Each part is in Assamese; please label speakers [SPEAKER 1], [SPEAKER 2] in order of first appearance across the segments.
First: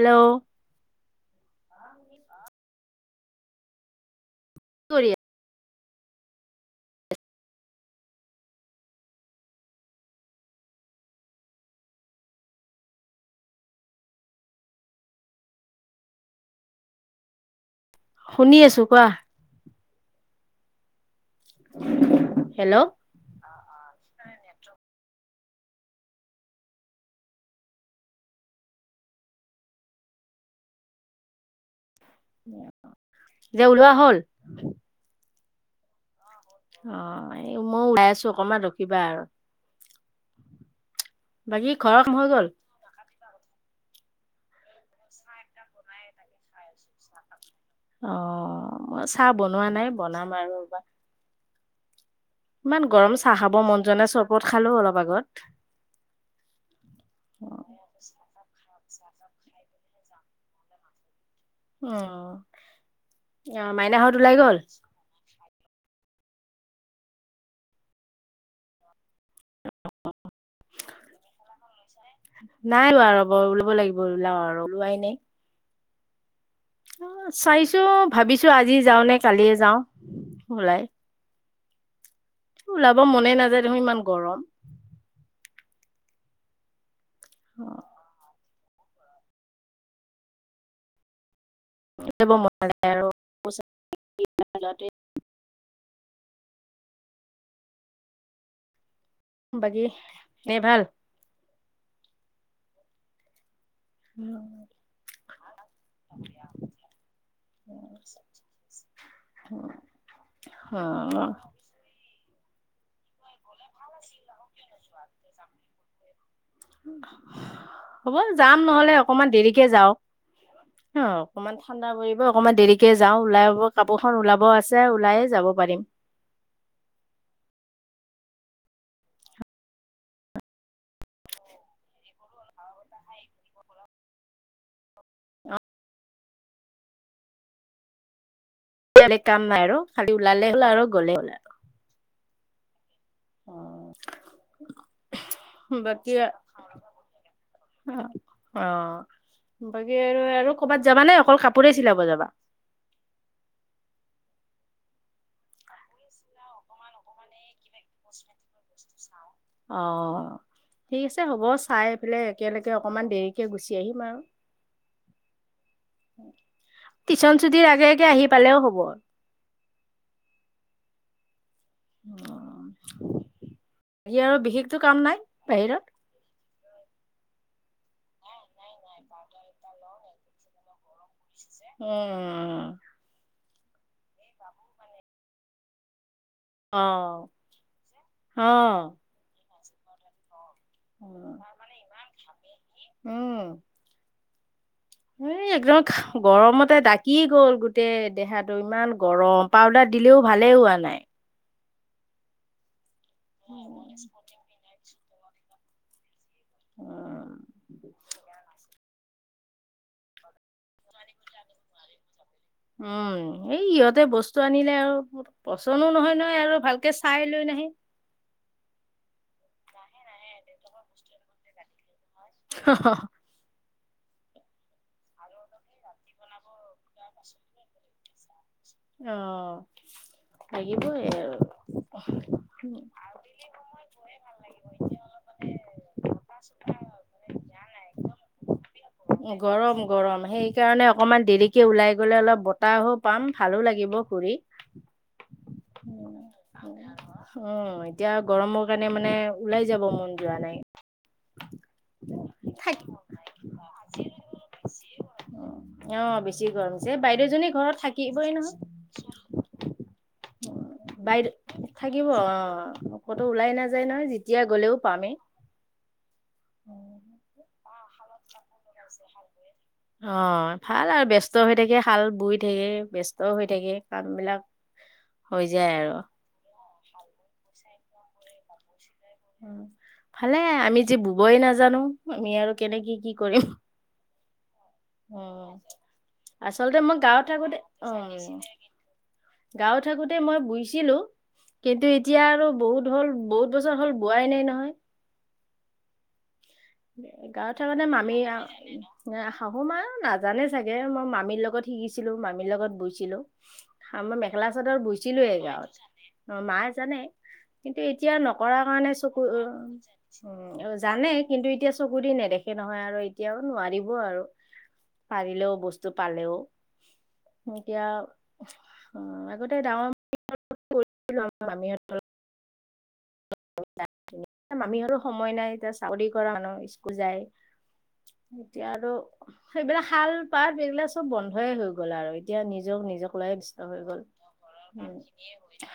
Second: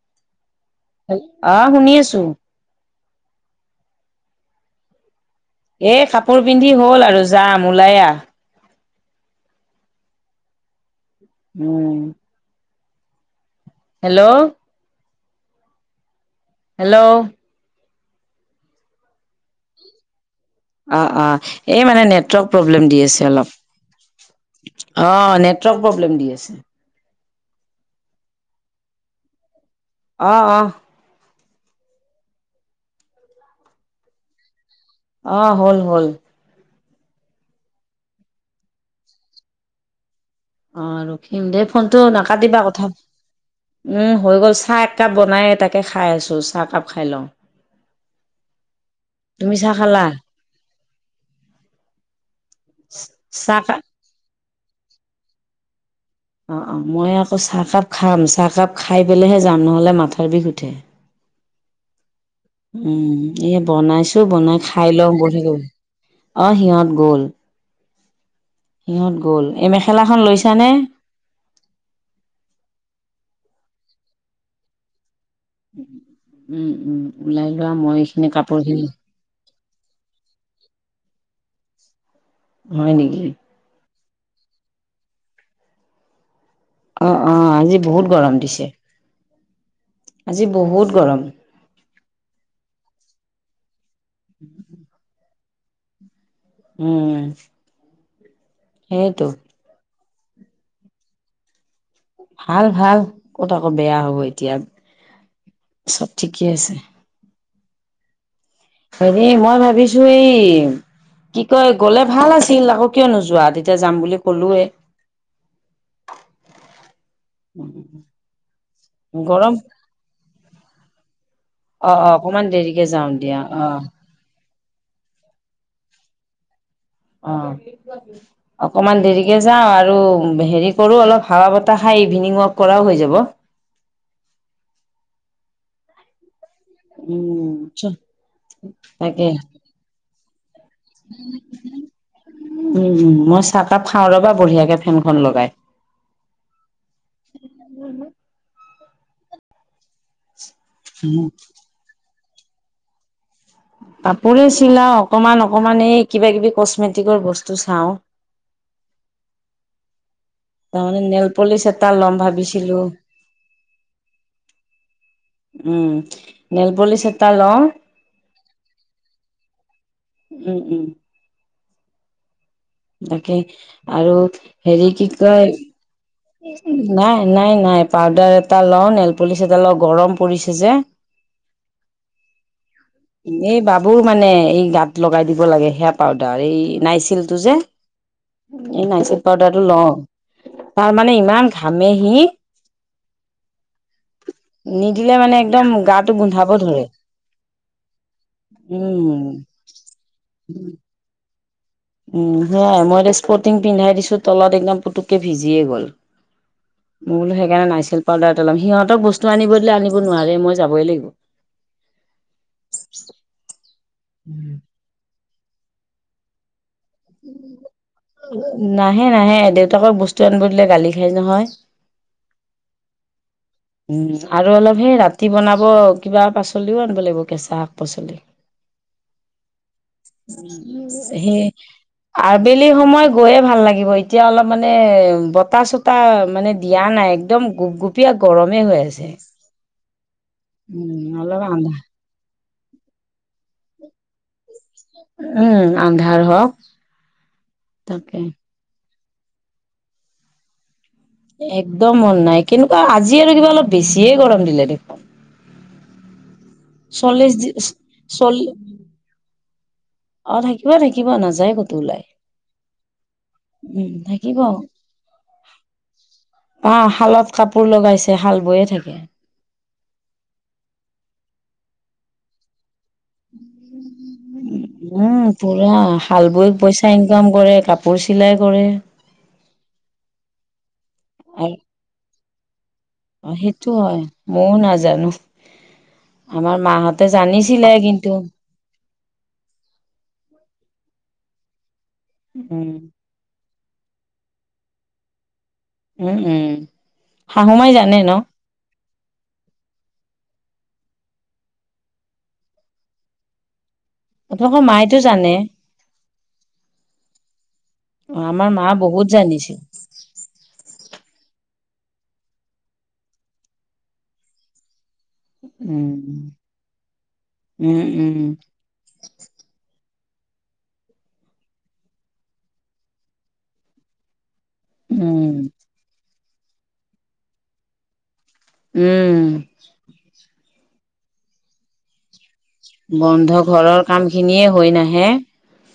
[SPEAKER 1] হেল্ল'
[SPEAKER 2] আহ শুনি আছো
[SPEAKER 1] কি কৰি
[SPEAKER 2] এ কাপোৰ পিন্ধি হ'ল আৰু যাম ওলাই আহ উম হেল্ল' হেল্ল'
[SPEAKER 1] শুনি আছো কোৱা,
[SPEAKER 2] অ অ এই মানে নেটৱৰ্ক
[SPEAKER 1] হেল্ল'
[SPEAKER 2] প্ৰব্লেম দি আছে অলপ। অ নেটৱৰ্ক প্ৰব্লেম দি আছে। অ অ
[SPEAKER 1] যে ওলোৱা হ'ল
[SPEAKER 2] অ হ'ল হ'ল।
[SPEAKER 1] অ এই মই ওলাই আছো অকমান ৰখিবা আৰু
[SPEAKER 2] অ ৰখিম দেই
[SPEAKER 1] বাকী ঘৰৰ
[SPEAKER 2] ফোনটো
[SPEAKER 1] কাম হৈ গ'ল
[SPEAKER 2] নাকাটিবা কথা উম হৈ গ'ল চাহ এক কাপ বনাই এ তাকে খাই আছো, চাহ একাপ খাই লওঁ
[SPEAKER 1] অ মই চাহ
[SPEAKER 2] তুমি
[SPEAKER 1] বনোৱা নাই
[SPEAKER 2] খালা
[SPEAKER 1] বনাম আৰু ৰবা ইমান গৰম চাহ খাব মন
[SPEAKER 2] চাহকাপ
[SPEAKER 1] যোৱা নাই চৰবত খালো অলপ আগত।
[SPEAKER 2] অ অ মই আকৌ
[SPEAKER 1] অ
[SPEAKER 2] চাহকাপ খাম, চাহকাপ খাই পেলাই হে যাম নহলে মাথাৰ বিষ উঠে।
[SPEAKER 1] অ
[SPEAKER 2] উম এ
[SPEAKER 1] মাইনাহঁত
[SPEAKER 2] বনাইছো
[SPEAKER 1] ওলাই গ'ল
[SPEAKER 2] বনাই খাই লওঁ বহি গ অহ সিহঁত গ'ল সিহঁত গ'ল হ'ল এই মেখেলাখন লৈছানে?
[SPEAKER 1] লাও আৰু ওলোৱাই নাই
[SPEAKER 2] উম উম
[SPEAKER 1] অ
[SPEAKER 2] ওলাই লোৱা
[SPEAKER 1] চাইছো
[SPEAKER 2] মই এইখিনি
[SPEAKER 1] ভাবিছো
[SPEAKER 2] কাপোৰ
[SPEAKER 1] আজি
[SPEAKER 2] খিনি
[SPEAKER 1] যাওঁ নে কালিয়ে যাওঁ ওলাই
[SPEAKER 2] হয়
[SPEAKER 1] ওলাব
[SPEAKER 2] নেকি?
[SPEAKER 1] মনে নাযায় দেখোন ইমান গৰম।
[SPEAKER 2] অ অ আজি
[SPEAKER 1] যাব
[SPEAKER 2] বহুত গৰম দিছে। আজি বহুত গৰম।
[SPEAKER 1] যাব মন যায় আৰু
[SPEAKER 2] উম সেইটো
[SPEAKER 1] বাকী ন ভাল?
[SPEAKER 2] ভাল ভাল ক'ত আক বেয়া হ'ব এতিয়া চব ঠিকেই আছে
[SPEAKER 1] [unintelligible]
[SPEAKER 2] এনে মই ভাবিছো এই
[SPEAKER 1] অ'
[SPEAKER 2] কি কয় গলে ভাল আছিল আকৌ কিয় নোযোৱা তেতিয়া যাম বুলি কলোয়ে।
[SPEAKER 1] হ'ব যাম নহলে অকমান
[SPEAKER 2] গৰম
[SPEAKER 1] দেৰিকে যাওক হ অকমান
[SPEAKER 2] অ
[SPEAKER 1] ঠাণ্ডা
[SPEAKER 2] অ
[SPEAKER 1] পৰিব,
[SPEAKER 2] অকমান
[SPEAKER 1] অকনমান দেৰিকে যাওঁ
[SPEAKER 2] দিয়া
[SPEAKER 1] ওলাব
[SPEAKER 2] অ
[SPEAKER 1] কাপোৰ খন ওলাবও আছ- তে ওলাইয়ে যাব পাৰিম।
[SPEAKER 2] অ, অকমান দেৰিকে যাওঁ আৰু হেৰি কৰোঁ অলপ হাৱা বতাহ খাই ইভিনিং ৱক কৰাও হৈ যাব। উম চে।
[SPEAKER 1] পিয়ালিত কাম নাই আৰু খালি ওলালে হ'ল আৰু গলেই হ'ল আৰু।
[SPEAKER 2] [unintelligible] উম, মই চাহ কাপ
[SPEAKER 1] অ'
[SPEAKER 2] খাওঁ ৰ'বা বঢ়িয়াকে ফেনখন লগাই।
[SPEAKER 1] বাকী অ, অ। বাকী আৰু আৰু ক'বাত যাবা নে অকল কাপোৰে চিলাব যাবা?
[SPEAKER 2] কাপোৰে চিলাও, অকমান অকমান এই কিবা-কিবি কচমেটিকৰ বস্তু চাওঁ।
[SPEAKER 1] [inaudible] অ।
[SPEAKER 2] তাৰমানে
[SPEAKER 1] ঠিক আছে
[SPEAKER 2] নেল
[SPEAKER 1] হ'ব
[SPEAKER 2] পলিচ এটা ল'ম
[SPEAKER 1] চাইপেলে একেলগে
[SPEAKER 2] ভাবিছিলো
[SPEAKER 1] অকমান দেৰিকে গুচি আহিম আৰু।
[SPEAKER 2] উম নেল পলিচ এটা
[SPEAKER 1] টিশন
[SPEAKER 2] লওঁ।
[SPEAKER 1] চুটিৰ আগে আগে আহি পালেও হ'ব।
[SPEAKER 2] উম, উম।
[SPEAKER 1] অ।
[SPEAKER 2] তাকে আৰু
[SPEAKER 1] বিশেষতো
[SPEAKER 2] হেৰি
[SPEAKER 1] কাম
[SPEAKER 2] কি
[SPEAKER 1] নাই
[SPEAKER 2] কয়?
[SPEAKER 1] বাহিৰত
[SPEAKER 2] নাই, নাই, নাই। পাউদাৰ এটা লওঁ, নেলপলিচ এটা লওঁ গৰম পৰিছে যে।
[SPEAKER 1] [unintelligible]
[SPEAKER 2] এই বাবুৰ মানে এই গাত লগাই দিব লাগে সেয়া পা- দাৰি
[SPEAKER 1] অ
[SPEAKER 2] নাইচিলটো যে,
[SPEAKER 1] অ
[SPEAKER 2] এই নাইচিল পাউদাৰটো লওঁ। তাৰমানে ইমান ঘামে হি।
[SPEAKER 1] এ একদম
[SPEAKER 2] গোন্ধাব
[SPEAKER 1] গৰমতে
[SPEAKER 2] ধৰে
[SPEAKER 1] ডাকি গ'ল গোটেই দেহাটো। ইমান
[SPEAKER 2] উম
[SPEAKER 1] গৰম। পাউদাৰ দিলেওঁ ভালে হোৱা নাই।
[SPEAKER 2] উ হেয়াই মই এতিয়া স্পৰ্টিং পিন্ধাই দিছোঁ তলত একদম পুতুককে ভিজিয়ে গ'ল। মোলো
[SPEAKER 1] উম
[SPEAKER 2] সেইকাৰণে নাইছিল পাউদাৰ এটা লম সিহঁতক বস্ত- টো আনিব দিলে আনিব নোৱাৰে মই যাবই লাগিব।
[SPEAKER 1] উম, এই ইহঁতে বস্তু আনিলে আৰু পচনো নহয় নহয় আৰু ভাল কে চাই লৈ নাহে।
[SPEAKER 2] হে নাহে দেউতাকৰ বস্তু আনিব দিলে গালি খাই যে মই।
[SPEAKER 1] অ-অ।
[SPEAKER 2] উম আৰু অলপ সেই ৰাতি বনাব কিবা পাচলিও আনিব লাগিব কেঁচা শাক পাচলি।
[SPEAKER 1] অ। লাগিবই
[SPEAKER 2] হে আবেলি সময় গৈয়ে ভাল লাগিব। এতিয়া অলপ মানে বতাহ-চতাহ মানে দিয়া না নাই একদম
[SPEAKER 1] আৰু
[SPEAKER 2] গোপ-গোপীয়া গৰমে হৈ আছে।
[SPEAKER 1] গৰম, গৰম। সেইকাৰণে
[SPEAKER 2] উম
[SPEAKER 1] অকমান
[SPEAKER 2] অলপ
[SPEAKER 1] দেৰিকে
[SPEAKER 2] আন্ধাৰ
[SPEAKER 1] ওলাই গ'লে অলপ বতাহো পাম। ভালো লাগিব ঘূৰি।
[SPEAKER 2] উম আন্ধাৰ হওঁক তাকে।
[SPEAKER 1] মানে মানে ওলাই যাব মন যোৱা নাই।
[SPEAKER 2] একদম মন নাই
[SPEAKER 1] থাক
[SPEAKER 2] কেনেকুৱা আজি আৰু কিবা অলপ বেছিয়ে গৰম দিলে দেখোন।
[SPEAKER 1] অ, বেছি গৰম হৈছে। এ
[SPEAKER 2] চল্লিশ
[SPEAKER 1] বাইদেউজনী ঘৰত থাকিবই
[SPEAKER 2] চল্লি
[SPEAKER 1] নহয়।
[SPEAKER 2] অ থাকি-
[SPEAKER 1] বাইদ- খাই দিব অ'। ক'তো ওলাই নাযায়
[SPEAKER 2] উম
[SPEAKER 1] নহয়,
[SPEAKER 2] থাকিব
[SPEAKER 1] যেতিয়া গ'লেও পামেই। [unintelligible]
[SPEAKER 2] অ' শালত কাপোৰ লগাইছে, শাল বৈ
[SPEAKER 1] অ' ভাল আৰু। ব্যস্ত হৈ থাকে, শাল বৈ থাকে। ব্যস্ত হৈ থাকে কামবিলাক হৈ যায় আৰু
[SPEAKER 2] তাই ইনকাম কৰে কাপোৰ চিলাই কৰে
[SPEAKER 1] ভালে আমি যে বুবই
[SPEAKER 2] আৰু
[SPEAKER 1] নাজানো আমি আৰু কেনেকে কি কৰিম
[SPEAKER 2] মও নাজা
[SPEAKER 1] উ আচলতে মই
[SPEAKER 2] মাহঁতে
[SPEAKER 1] গাঁৱত থাকোতে
[SPEAKER 2] জানিছিলে
[SPEAKER 1] অ
[SPEAKER 2] কিন্তু
[SPEAKER 1] গাঁৱত থাকোতে মই বুজিছিলো। কিন্তু এতিয়া আৰু
[SPEAKER 2] উম
[SPEAKER 1] বহুত হ'ল বহুত বছৰ হ'ল বোৱাই নাই নহয়।
[SPEAKER 2] উম উম শাহু
[SPEAKER 1] গাঁৱত
[SPEAKER 2] মাই
[SPEAKER 1] মানে
[SPEAKER 2] জানে ন
[SPEAKER 1] মামি শাহু মা নাজানে চাগে মই মামীৰ লগত শিকিছিলো মামীৰ লগত গৈছিলো মই মেখেলা
[SPEAKER 2] আপোনালোকৰ
[SPEAKER 1] চাদৰ
[SPEAKER 2] মাইতো জানে
[SPEAKER 1] বৈছিলোবে গাঁৱত অ মায়ে জানে। কিন্তু এতিয়া
[SPEAKER 2] অ আমাৰ
[SPEAKER 1] নকৰা
[SPEAKER 2] মা
[SPEAKER 1] কাৰণে
[SPEAKER 2] বহুত
[SPEAKER 1] চকু
[SPEAKER 2] জানিছিল
[SPEAKER 1] জানে কিন্তু এতিয়া চকুদি নেদখে নহয় আৰু এতিয়াও নোৱাৰিব আৰু। পাৰিলেও বস্তু
[SPEAKER 2] উম
[SPEAKER 1] পালেও
[SPEAKER 2] উম
[SPEAKER 1] এতিয়া
[SPEAKER 2] উম
[SPEAKER 1] আগতে ডাঙৰ মামিহঁত মামিহত সময়
[SPEAKER 2] উম
[SPEAKER 1] নাই এতিয়া চাকৰি কৰা মানুহ স্কুল যায় এতিয়া আৰু
[SPEAKER 2] উম
[SPEAKER 1] সেইবিলাক শাল পাত এইগিলা চব বন্ধই হৈ গ'ল আৰু। এতিয়া নিজক নিজক
[SPEAKER 2] বন্ধ
[SPEAKER 1] লৈয়ে ব্যস্ত
[SPEAKER 2] ঘৰৰ
[SPEAKER 1] হৈ গল
[SPEAKER 2] কাম খিনিয়ে হৈ নাহে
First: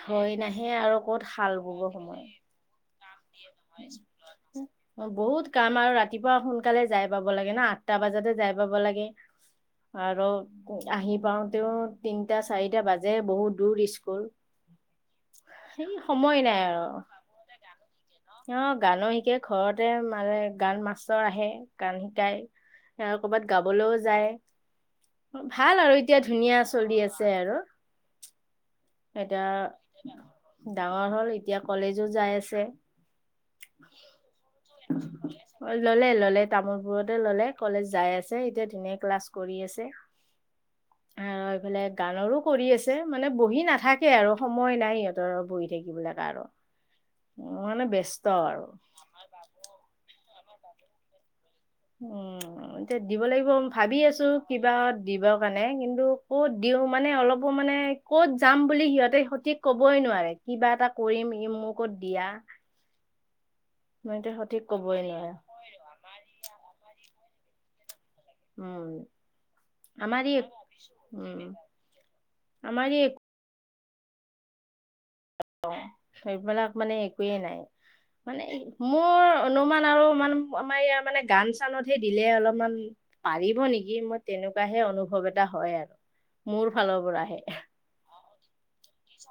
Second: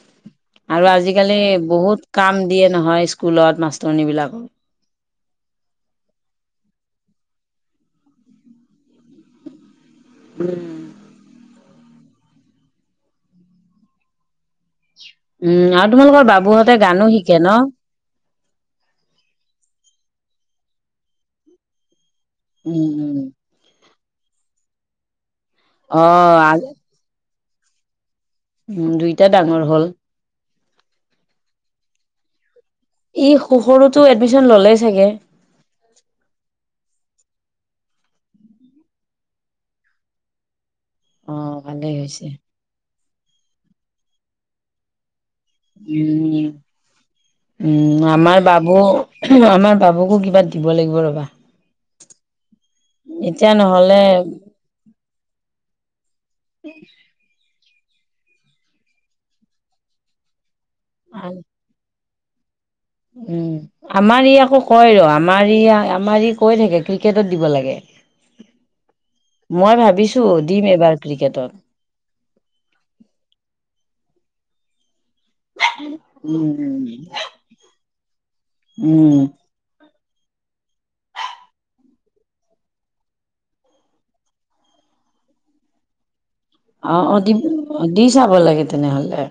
[SPEAKER 1] হয় নাহে আৰু ক'ত
[SPEAKER 2] আজিকালি
[SPEAKER 1] হাল ব
[SPEAKER 2] বহুত
[SPEAKER 1] সময়
[SPEAKER 2] কাম দিয়ে নহয় স্কুলত মাষ্টৰনিবিলাকৰ
[SPEAKER 1] বহুত কাম আৰু ৰাতিপুৱা সোনকালে যাই পাব লাগে ন আঠটা বজাতে যাই পাব লাগে আৰু
[SPEAKER 2] উম
[SPEAKER 1] আহি পাওঁতেও তিনিটা চাৰিটা বাজে বহুত দূৰ স্কুল
[SPEAKER 2] উম
[SPEAKER 1] সেই
[SPEAKER 2] আৰু তোমালোকৰ
[SPEAKER 1] সময় নাই
[SPEAKER 2] বাবুহঁতে
[SPEAKER 1] আৰু
[SPEAKER 2] গানো শিকে ন
[SPEAKER 1] অ গানো শিকে ঘৰতে মানে গান মাষ্টৰ আহে গান শিক গাই
[SPEAKER 2] উম উম
[SPEAKER 1] ক'ৰবাত গাবলৈও যায়। ভাল আৰু
[SPEAKER 2] অ
[SPEAKER 1] এতিয়া ধুনীয়া চলি আছে আৰু
[SPEAKER 2] উম দুইটা
[SPEAKER 1] এতিয়া
[SPEAKER 2] ডাঙৰ হ'ল।
[SPEAKER 1] ডাঙৰ হ'ল এতিয়া কলেজো যাই আছে
[SPEAKER 2] ই সৰুতো এডমিশন ললে চাগে
[SPEAKER 1] অ ললে ললে তামোলপুৰতে ললে। কলেজ যাই আছে এতিয়া ধুনীয়া ক্লাছ কৰি আছে
[SPEAKER 2] অ
[SPEAKER 1] আৰু এইফালে
[SPEAKER 2] ভালেই হৈছে
[SPEAKER 1] গানৰো কৰি আছে মানে বহি নাথাকে আৰু সময় নাই ইহঁত বহি থাকিবলে কাৰো
[SPEAKER 2] উম,
[SPEAKER 1] মানে
[SPEAKER 2] উম
[SPEAKER 1] ব্যস্ত
[SPEAKER 2] আমাৰ
[SPEAKER 1] আৰু
[SPEAKER 2] বাবু আমাৰ বাবুকো কিবা দিব লাগিব ৰবা
[SPEAKER 1] উম এতিয়া দিব লাগিব ভাবি আছো কিবা দিবৰ কাৰণে কিন্তু ক'ত দিওঁ মানে অলপো মানে ক'ত যাম বুলি সিহঁতে সঠিক ক'বই নোৱাৰে কিবা এটা কৰিম ই মোক কত দিয়া৷
[SPEAKER 2] উম আমাৰ
[SPEAKER 1] মানে
[SPEAKER 2] ই আকৌ
[SPEAKER 1] সঠিক
[SPEAKER 2] কয়
[SPEAKER 1] কবই
[SPEAKER 2] ৰ
[SPEAKER 1] নোৱাৰে
[SPEAKER 2] আমাৰ ই আমাৰ ই কৈ থাকে কি ক্ৰিকেটত দিব লাগে
[SPEAKER 1] উম
[SPEAKER 2] মই
[SPEAKER 1] আমাৰ
[SPEAKER 2] ভাবিছো
[SPEAKER 1] ই
[SPEAKER 2] দিম এবাৰ
[SPEAKER 1] উম
[SPEAKER 2] ক্ৰিকেটত
[SPEAKER 1] আমাৰ সেইবিলাক
[SPEAKER 2] উম,
[SPEAKER 1] মানে একোৱে নাই মানে
[SPEAKER 2] উম,
[SPEAKER 1] মোৰ অনুমান আৰু অলমান আমাৰ ইয়াৰ মানে গান চানতহে দিলে অলপমান পাৰিব নেকি মই তেনেকুৱা হে অনুভৱ ভব এটা হয় আৰু মোৰ ফালৰ
[SPEAKER 2] অহ অ
[SPEAKER 1] পৰাহে
[SPEAKER 2] দি-দি চাব লাগে তেনেহলে৷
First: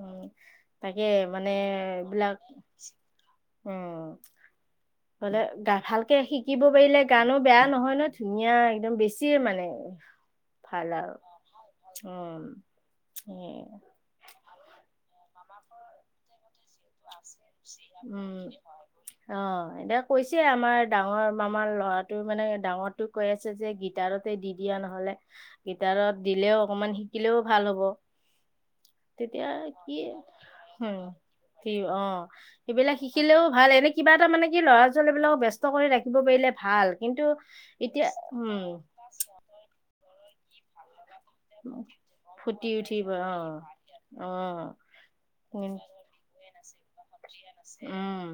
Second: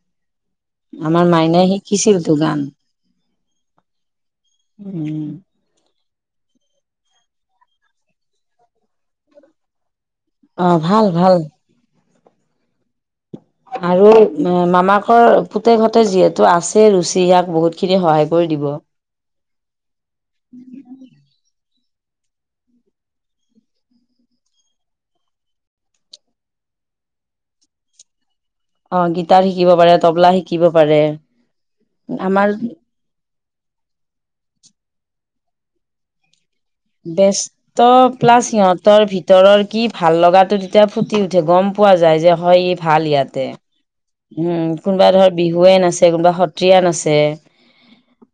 [SPEAKER 1] উ তাকে
[SPEAKER 2] আমাৰ
[SPEAKER 1] মানে
[SPEAKER 2] মাইনাই শিকিছিলতো
[SPEAKER 1] এইবিলাক
[SPEAKER 2] গান।
[SPEAKER 1] উম
[SPEAKER 2] উম,
[SPEAKER 1] হলে গা ভাল তাকে শিকিব পাৰিলে গানো বেয়া নহয় ন ধুনীয়া একদম বেছিয়ে মানে৷
[SPEAKER 2] অ
[SPEAKER 1] ভাল আৰু
[SPEAKER 2] ভাল-ভাল
[SPEAKER 1] উম উ
[SPEAKER 2] আৰু মামাকৰ পুতেক হঁতে যিহেতু আছে ৰুচি ইয়াক বহুতখিনি সহায়
[SPEAKER 1] উম
[SPEAKER 2] কৰি দিব।
[SPEAKER 1] অঃ এতিয়া কৈছে আমাৰ ডাঙৰ মামাৰ ল'ৰা টো মানে ডাঙৰোটো কৈ আছে যে গিটাৰতে দি দিয়া নহলে গিটাৰত দিলেও অকনমান শিকিলেও ভাল হ'ব৷
[SPEAKER 2] অ গীটাৰ
[SPEAKER 1] তেতিয়া
[SPEAKER 2] শিকিব পাৰে,
[SPEAKER 1] কি
[SPEAKER 2] তবলা শিকিব
[SPEAKER 1] হম কি অ
[SPEAKER 2] পাৰে৷ আমাৰ
[SPEAKER 1] সেইবিলাক শিকিলেও ভাল এনে কিবা এটা মানে কি ল'ৰা ছোৱালীবিলাকক ব্যস্ত কৰি ৰাখিব পাৰিলে ভাল কিন্তু
[SPEAKER 2] ব্যস্ত
[SPEAKER 1] এতিয়া
[SPEAKER 2] প্লাছ
[SPEAKER 1] উম
[SPEAKER 2] সিহঁতৰ ভিতৰৰ কি ভাল লগাটো তেতিয়া ফুটি উঠে গম পোৱা যায় যে হয়
[SPEAKER 1] ফুটি
[SPEAKER 2] ই
[SPEAKER 1] উঠিব
[SPEAKER 2] ভাল
[SPEAKER 1] অ অ
[SPEAKER 2] ইয়াতে৷ উম কোনোবা ধৰ বিহুৱে নাচে কোনোবা সত্ৰীয়া নাচে৷
[SPEAKER 1] উম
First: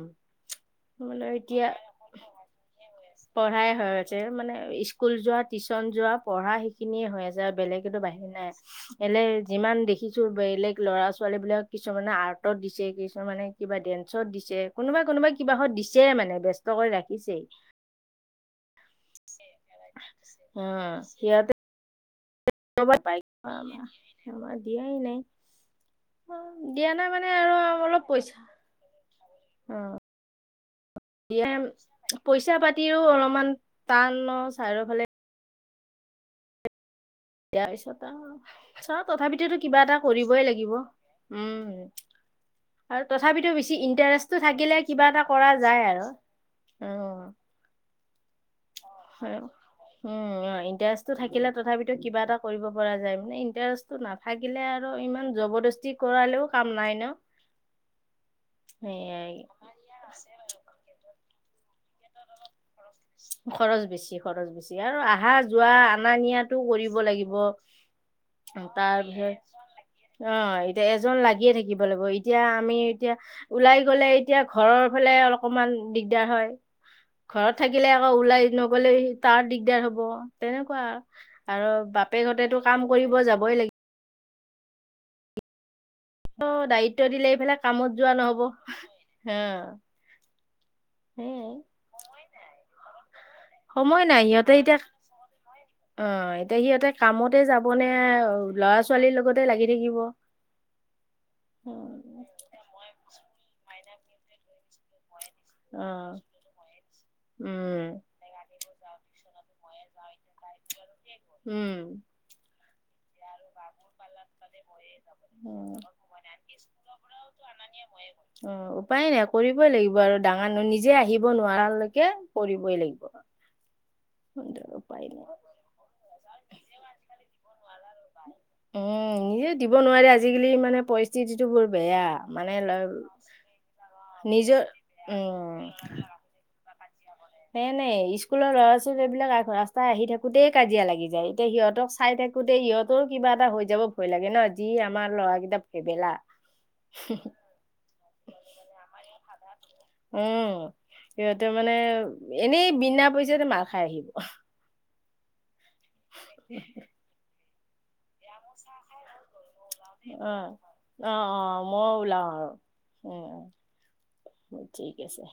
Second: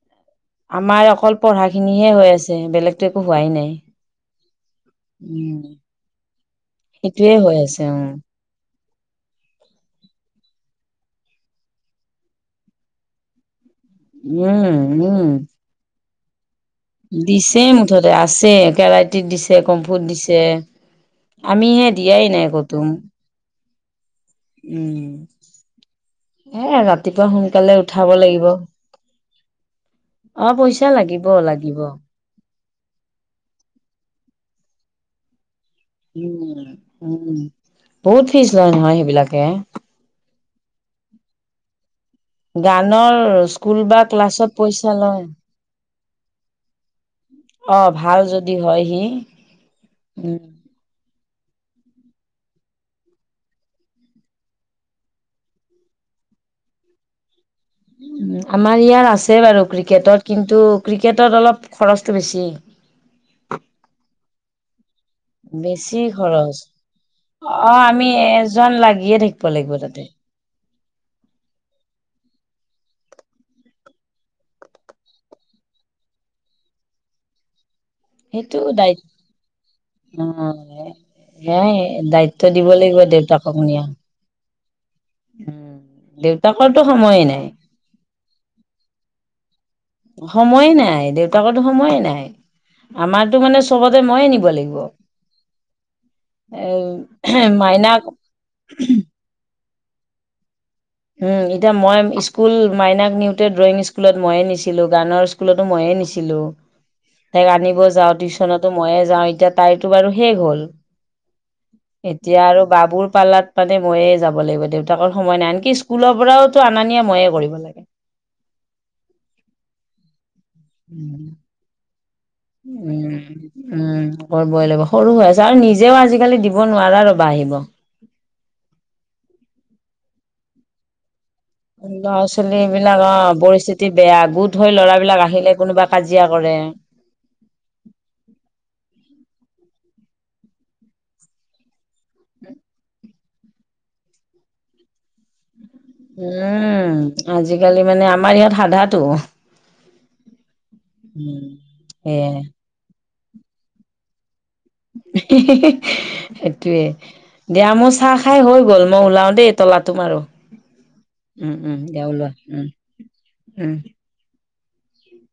[SPEAKER 2] আমাৰ
[SPEAKER 1] বোলো
[SPEAKER 2] অকল
[SPEAKER 1] এতিয়া
[SPEAKER 2] পঢ়াখিনিহে হৈ আছে বেলেগ
[SPEAKER 1] পঢ়াই হৈ আছে মানে স্কুল যোৱা
[SPEAKER 2] উম
[SPEAKER 1] টিউচন যোৱা পঢ়া সে সেখিনিয়ে হৈ আছে আৰু বেলেগেতো বাহিৰি নাই এনে যিমান দেখিছো বেলেগ ল'ৰা ছ ছোৱালী বিলাক কিছুমানে আৰ্টত দিছে কিছুমানে কিবা ডেন্সত দিছে
[SPEAKER 2] উম উম
[SPEAKER 1] কোনোবা-কোনোবা
[SPEAKER 2] উম
[SPEAKER 1] কিবাহত দিছে ছে মানে ব্যস্ত কৰি ৰাখিছেই৷
[SPEAKER 2] পছতে আছে কেৰাইটিত দিছে কমফুট দিছে
[SPEAKER 1] উম সিহঁতে
[SPEAKER 2] আমি সে দিয়াই নাই ক'তো৷
[SPEAKER 1] কৰবাত পাই আমাৰ দিয়াই
[SPEAKER 2] উম
[SPEAKER 1] নাই৷
[SPEAKER 2] এ
[SPEAKER 1] দিয়া নাই
[SPEAKER 2] ৰাতিপুৱা
[SPEAKER 1] মানে আৰু
[SPEAKER 2] সোনকালে
[SPEAKER 1] অলপ
[SPEAKER 2] উঠাব
[SPEAKER 1] পইচা
[SPEAKER 2] লাগিব৷
[SPEAKER 1] অ
[SPEAKER 2] অ পইচা লাগিব-লাগিব৷
[SPEAKER 1] তিও অলপমান টান চাৰিওঁফালে
[SPEAKER 2] উম উম
[SPEAKER 1] দিয়াৰ পিছত
[SPEAKER 2] বহুত ফিজ লয়
[SPEAKER 1] আ
[SPEAKER 2] নহয়
[SPEAKER 1] চাওঁ
[SPEAKER 2] সেইবিলাকে
[SPEAKER 1] তথাপিটো কিবা এটা কৰিবই লাগিব৷ লাগিব উম আৰু
[SPEAKER 2] গানৰ
[SPEAKER 1] তথাপিতো বেছি
[SPEAKER 2] স্কুল বা
[SPEAKER 1] ইণ্টাৰেষ্টটো
[SPEAKER 2] ক্লাছত
[SPEAKER 1] থাকিলে কিবা এটা কৰা যায় আৰু৷
[SPEAKER 2] অঁ ভাল যদি হয় সি
[SPEAKER 1] উম
[SPEAKER 2] উম
[SPEAKER 1] অঁ ইণ্টাৰেষ্ট থাকে থাকিলে তথাপিতো কিবা এটা কৰিব পৰা যায় মানে ইণ্টাৰেষ্টটো নাথাকিলে আৰু ইমান জবৰদস্তি কৰা ও কাম নাই ন?
[SPEAKER 2] আমাৰ ইয়াত
[SPEAKER 1] সেয়াই
[SPEAKER 2] আছে বাৰু ক্ৰিকেটত কিন্তু ক্ৰিকেট ত অলপ খৰচটো বেছি৷
[SPEAKER 1] [unintelligible] খৰচ বেছি খৰচ বেছি আৰু আহা যোৱা
[SPEAKER 2] বেছি
[SPEAKER 1] অনা
[SPEAKER 2] খৰচ
[SPEAKER 1] নিয়াতটো কৰিব লাগিব৷
[SPEAKER 2] অ আমি এজন লাগিয়ে থাকিব লাগিব তাতে৷
[SPEAKER 1] এ এজন লাগিয়ে থাকিব লাগিব এতিয়া আমি এতিয়া ওলাই গ'লে এতিয়া ঘৰৰ ফালে অকমান দিগদাৰ হয় ঘৰত থাকিলে আকৌ ওলাই
[SPEAKER 2] সেইটো
[SPEAKER 1] নগলে
[SPEAKER 2] দায়িত্ব
[SPEAKER 1] তাৰ দিগদাৰ হ'ব।
[SPEAKER 2] অ
[SPEAKER 1] তেনেকুৱা আৰু
[SPEAKER 2] সেয়াই দায়িত্ব
[SPEAKER 1] বাপেকহঁতেতো
[SPEAKER 2] দিব
[SPEAKER 1] ক।
[SPEAKER 2] লাগিব দেউতাকনীয়া। উম।
[SPEAKER 1] অ
[SPEAKER 2] দেউতাকৰতো
[SPEAKER 1] দায়িত্ব
[SPEAKER 2] সময়ে
[SPEAKER 1] দিলে
[SPEAKER 2] নাই
[SPEAKER 1] এইফালে কামত যোৱা নহব। হা
[SPEAKER 2] সময়ে নাই
[SPEAKER 1] সেইয়াই
[SPEAKER 2] দেউতাকতো সময়ে নাই। আমাৰতো মানে চবতে
[SPEAKER 1] সময় নাই
[SPEAKER 2] ময়ে নিব
[SPEAKER 1] সিহঁতে
[SPEAKER 2] লাগিব
[SPEAKER 1] এতিয়া। অঁ এতিয়া
[SPEAKER 2] এ
[SPEAKER 1] সিহঁতে কামতে যাব নে
[SPEAKER 2] মাইনাক
[SPEAKER 1] ল'ৰা ছোৱালীৰ লগতে লাগি। থাকিব।
[SPEAKER 2] উম, এতিয়া মই স্কুল মাইনাক নিউতে ড্ৰয়িং স্কুলত মইয়ে নিছিলো গানৰ। স্কুলতো
[SPEAKER 1] অ
[SPEAKER 2] মইয়ে নিছিলো, তাক আনিব
[SPEAKER 1] উম
[SPEAKER 2] যাওঁ টিউশচনতো ময়ে যাওঁ। য তটো বাৰু হেগ হ'ল।
[SPEAKER 1] উম।
[SPEAKER 2] এতিয়া আৰু বাবুৰ পাৰ্লাত মানে মইয়ে যাব লাগিব, দেউতাকৰ সময় নাই আনকি।
[SPEAKER 1] উম
[SPEAKER 2] স্কুলৰ পৰাওতো আনানিয়ে ময়ে কৰিব লাগে।
[SPEAKER 1] অ উপায় নাই কৰিবই লাগিব আৰু ডাঙৰ ন নিজে আহিব নোৱাৰালৈকে। কৰিবই
[SPEAKER 2] উম
[SPEAKER 1] লাগিব
[SPEAKER 2] উম, কৰিবই লাগি ব
[SPEAKER 1] উপায়
[SPEAKER 2] সৰু
[SPEAKER 1] নাই
[SPEAKER 2] হৈ আছে আৰু নিজেও আজিকালি দিব নোৱাৰা ৰবা। আহিব।
[SPEAKER 1] উম, নিজে দিব নোৱাৰে আজিকালি মানে পই।
[SPEAKER 2] ল'ৰা ছোৱালী বিলাক অ পৰিস্থিতি বেয়া
[SPEAKER 1] নিজৰ
[SPEAKER 2] গোট হৈ লৰাবিলাক আহিলে কোনোবা কাজিয়া তিয়া কৰে।
[SPEAKER 1] সে নাই স্কুলৰ ল'ৰা ছোৱালী বিলাক ৰাস্তাই আহি থাকোতেই কাজিয়া লাগি যায় এতিয়া সিহঁতক চাই থাকে। ইহতৰ কিবা এটা হৈ যাব ভয় লাগে ন যি আমাৰ ল'ৰাকেইটা ভেবেলা
[SPEAKER 2] উম আজিকালি মানে আমাৰ ইহাত সাধাটো।
[SPEAKER 1] উম, সিহঁতে মানে
[SPEAKER 2] সেয়াই
[SPEAKER 1] এনেই বিনা পইচাতে মাল খাই আহিব।
[SPEAKER 2] সেইটোৱে দিয়া মোৰ চাহ খাই হৈ গ'ল মই ওলাও দেই' তলাটো
[SPEAKER 1] উ
[SPEAKER 2] মাৰো
[SPEAKER 1] অ অ
[SPEAKER 2] উম উম
[SPEAKER 1] মই
[SPEAKER 2] দিয়া ওলোৱা
[SPEAKER 1] ওলাও আৰু
[SPEAKER 2] উম
[SPEAKER 1] উম।। ঠিক আছে।